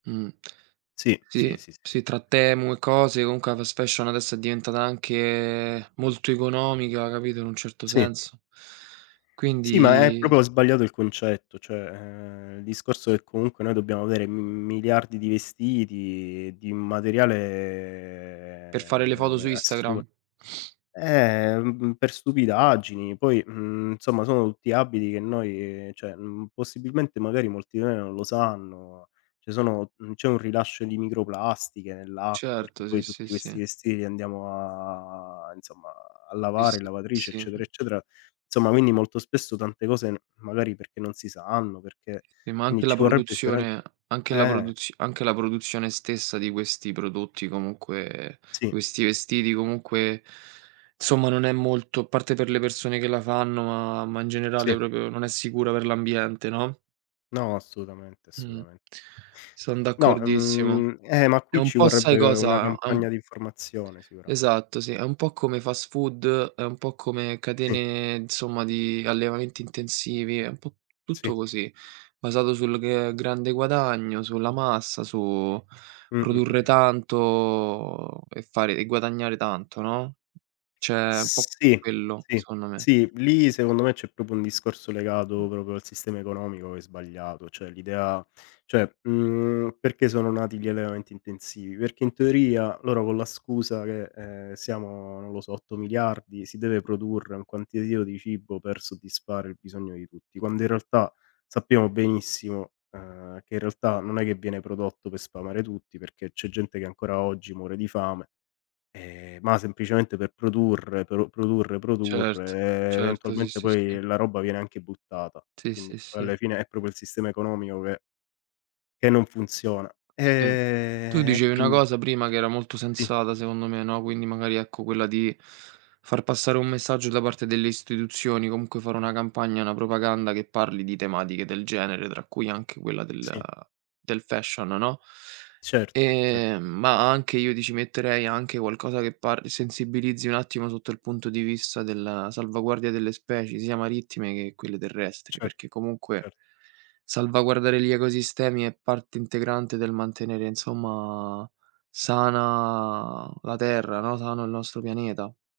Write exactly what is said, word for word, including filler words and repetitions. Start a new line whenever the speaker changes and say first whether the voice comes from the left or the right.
right: Mh.
left: Sì, sì,
right: Sì,
left: sì, sì, sì.
right: sì, tra Temu e cose, unque la fast fashion adesso è diventata anche molto economica, capito, in un certo
left: Sì.
right: senso.
left: Sì, ma è
right: Quindi s
left: propo sbagliato il concetto, cioè, ehm, il discorso che comunque noi dobbiamo avere, mhmm, miliardi di vestiti, di un
right: Per
left: materiale,
right: fare le foto su
left: uhm, assu eh,
right: Instagram.
left: ehm, mh mhmm, per stupidaggini, poi, mhmm, nsomma, sono tutti abiti che noi, ceh, mhmm, possibilmente magari molti di noi non lo sanno, ceh sono mhmm, c'è un rilascio di microplastiche nell'acqua, perché
right: Certo, sì,
left: poi
right: sì,
left: tutti questi
right: sì.
left: vestiti li andiamo a inzomma, a
right: I
left: lavare
right: sì
left: in lavatrice, eccetera
right: sì.
left: eccetera; zomma, quinni molto spesso, tante cose n magari perché non si sanno, perché
right: Eh, ma
left: quini
right: anche la
left: ci vorrebbe sicurame
right: produzione anche la
left: eh.
right: produz anche la produzione stessa di questi prodotti, comunque,
left: Sì.
right: questi vestiti, comunque, somma non è molto a parte per le persone che la fanno, ma ma in generale
left: Sì.
right: propo, non è sicura per l'ambiente, no?
left: No, assolutamente,
right: Mh-mh.
left: assutamen.
right: Son
left: No,
right: d'accordissimo.
left: uhm, eh, ma
right: È
left: qui
right: un
left: ci
right: po' sai
left: vorrebbe una
right: cosa: am
left: campagna di informazione sicurame
right: Esatto, sì, è un po' come fast food è un po' come
left: Sì.
right: catene, nzomma, di allevamenti intensivi, è un po'
left: Sì.
right: tutto così, basato sul gl ehm, grande guadagno, sulla massa, su produrre
left: Mh-mh-mh-mh.
right: tanto e fare e guadagnare tanto, no. ceh un po'
left: Sì.
right: quello,
left: Sì,
right: secondo me.
left: sì, lì, secondo me, c'è propo un discorso
right: Mh.
left: legato propo al sistema economico che è sbagliato, ceh l'idea ceh, mhmm, perché sono nati gli allevamenti intensivi: perché in teoria loro con la scusa che, ehm, siamo, non lo so, otto miliardi, si deve produrre un quantiativo di cibo per soddisfare il bisogno di tutti, quando in realtà sappiamo benissimo, uhm, che in realtà non è che viene prodotto per sfamare tutti, perché c'è gente che ancora oggi muore di fame, ehm, ma semplicemente per produrre, però produrre, produrre
right: Certo,
left: e
right: certo, sì,
left: eventualmente
right: sì,
left: poi
right: sì.
left: la roba viene anche buttata.
right: Sì,
left: quinni
right: sì,
left: poi
right: sì.
left: alla fine è propio il sistema economico che che non funziona.
right: Sì. Tu
left: Ehm, e
right: dicevi una
left: quindi
right: cosa prima che era molto
left: Ti
right: sensata, secondo me, no, quindi, magari, ecco, quella di far passare un messaggio da parte delle istetuzioni, comunque fare una campagna, una propaganda, che parli di tematiche del genere, tra cui anche quella del
left: Sì.
right: del fashion, no.
left: Certo, ce
right: Ehm, ma anche io ti ci metterei anche qualcosa che parli sensibilizzi un attimo sotto il punto di vista della salvaguardia delle specie, sia marittime che quelle terrestri,
left: Certo,
right: perché comunque
left: cer
right: salvaguardare gli ecosistemi è parte integrante del mantenere, nzomma, sana la Terra, no, sano il nostro pianeta.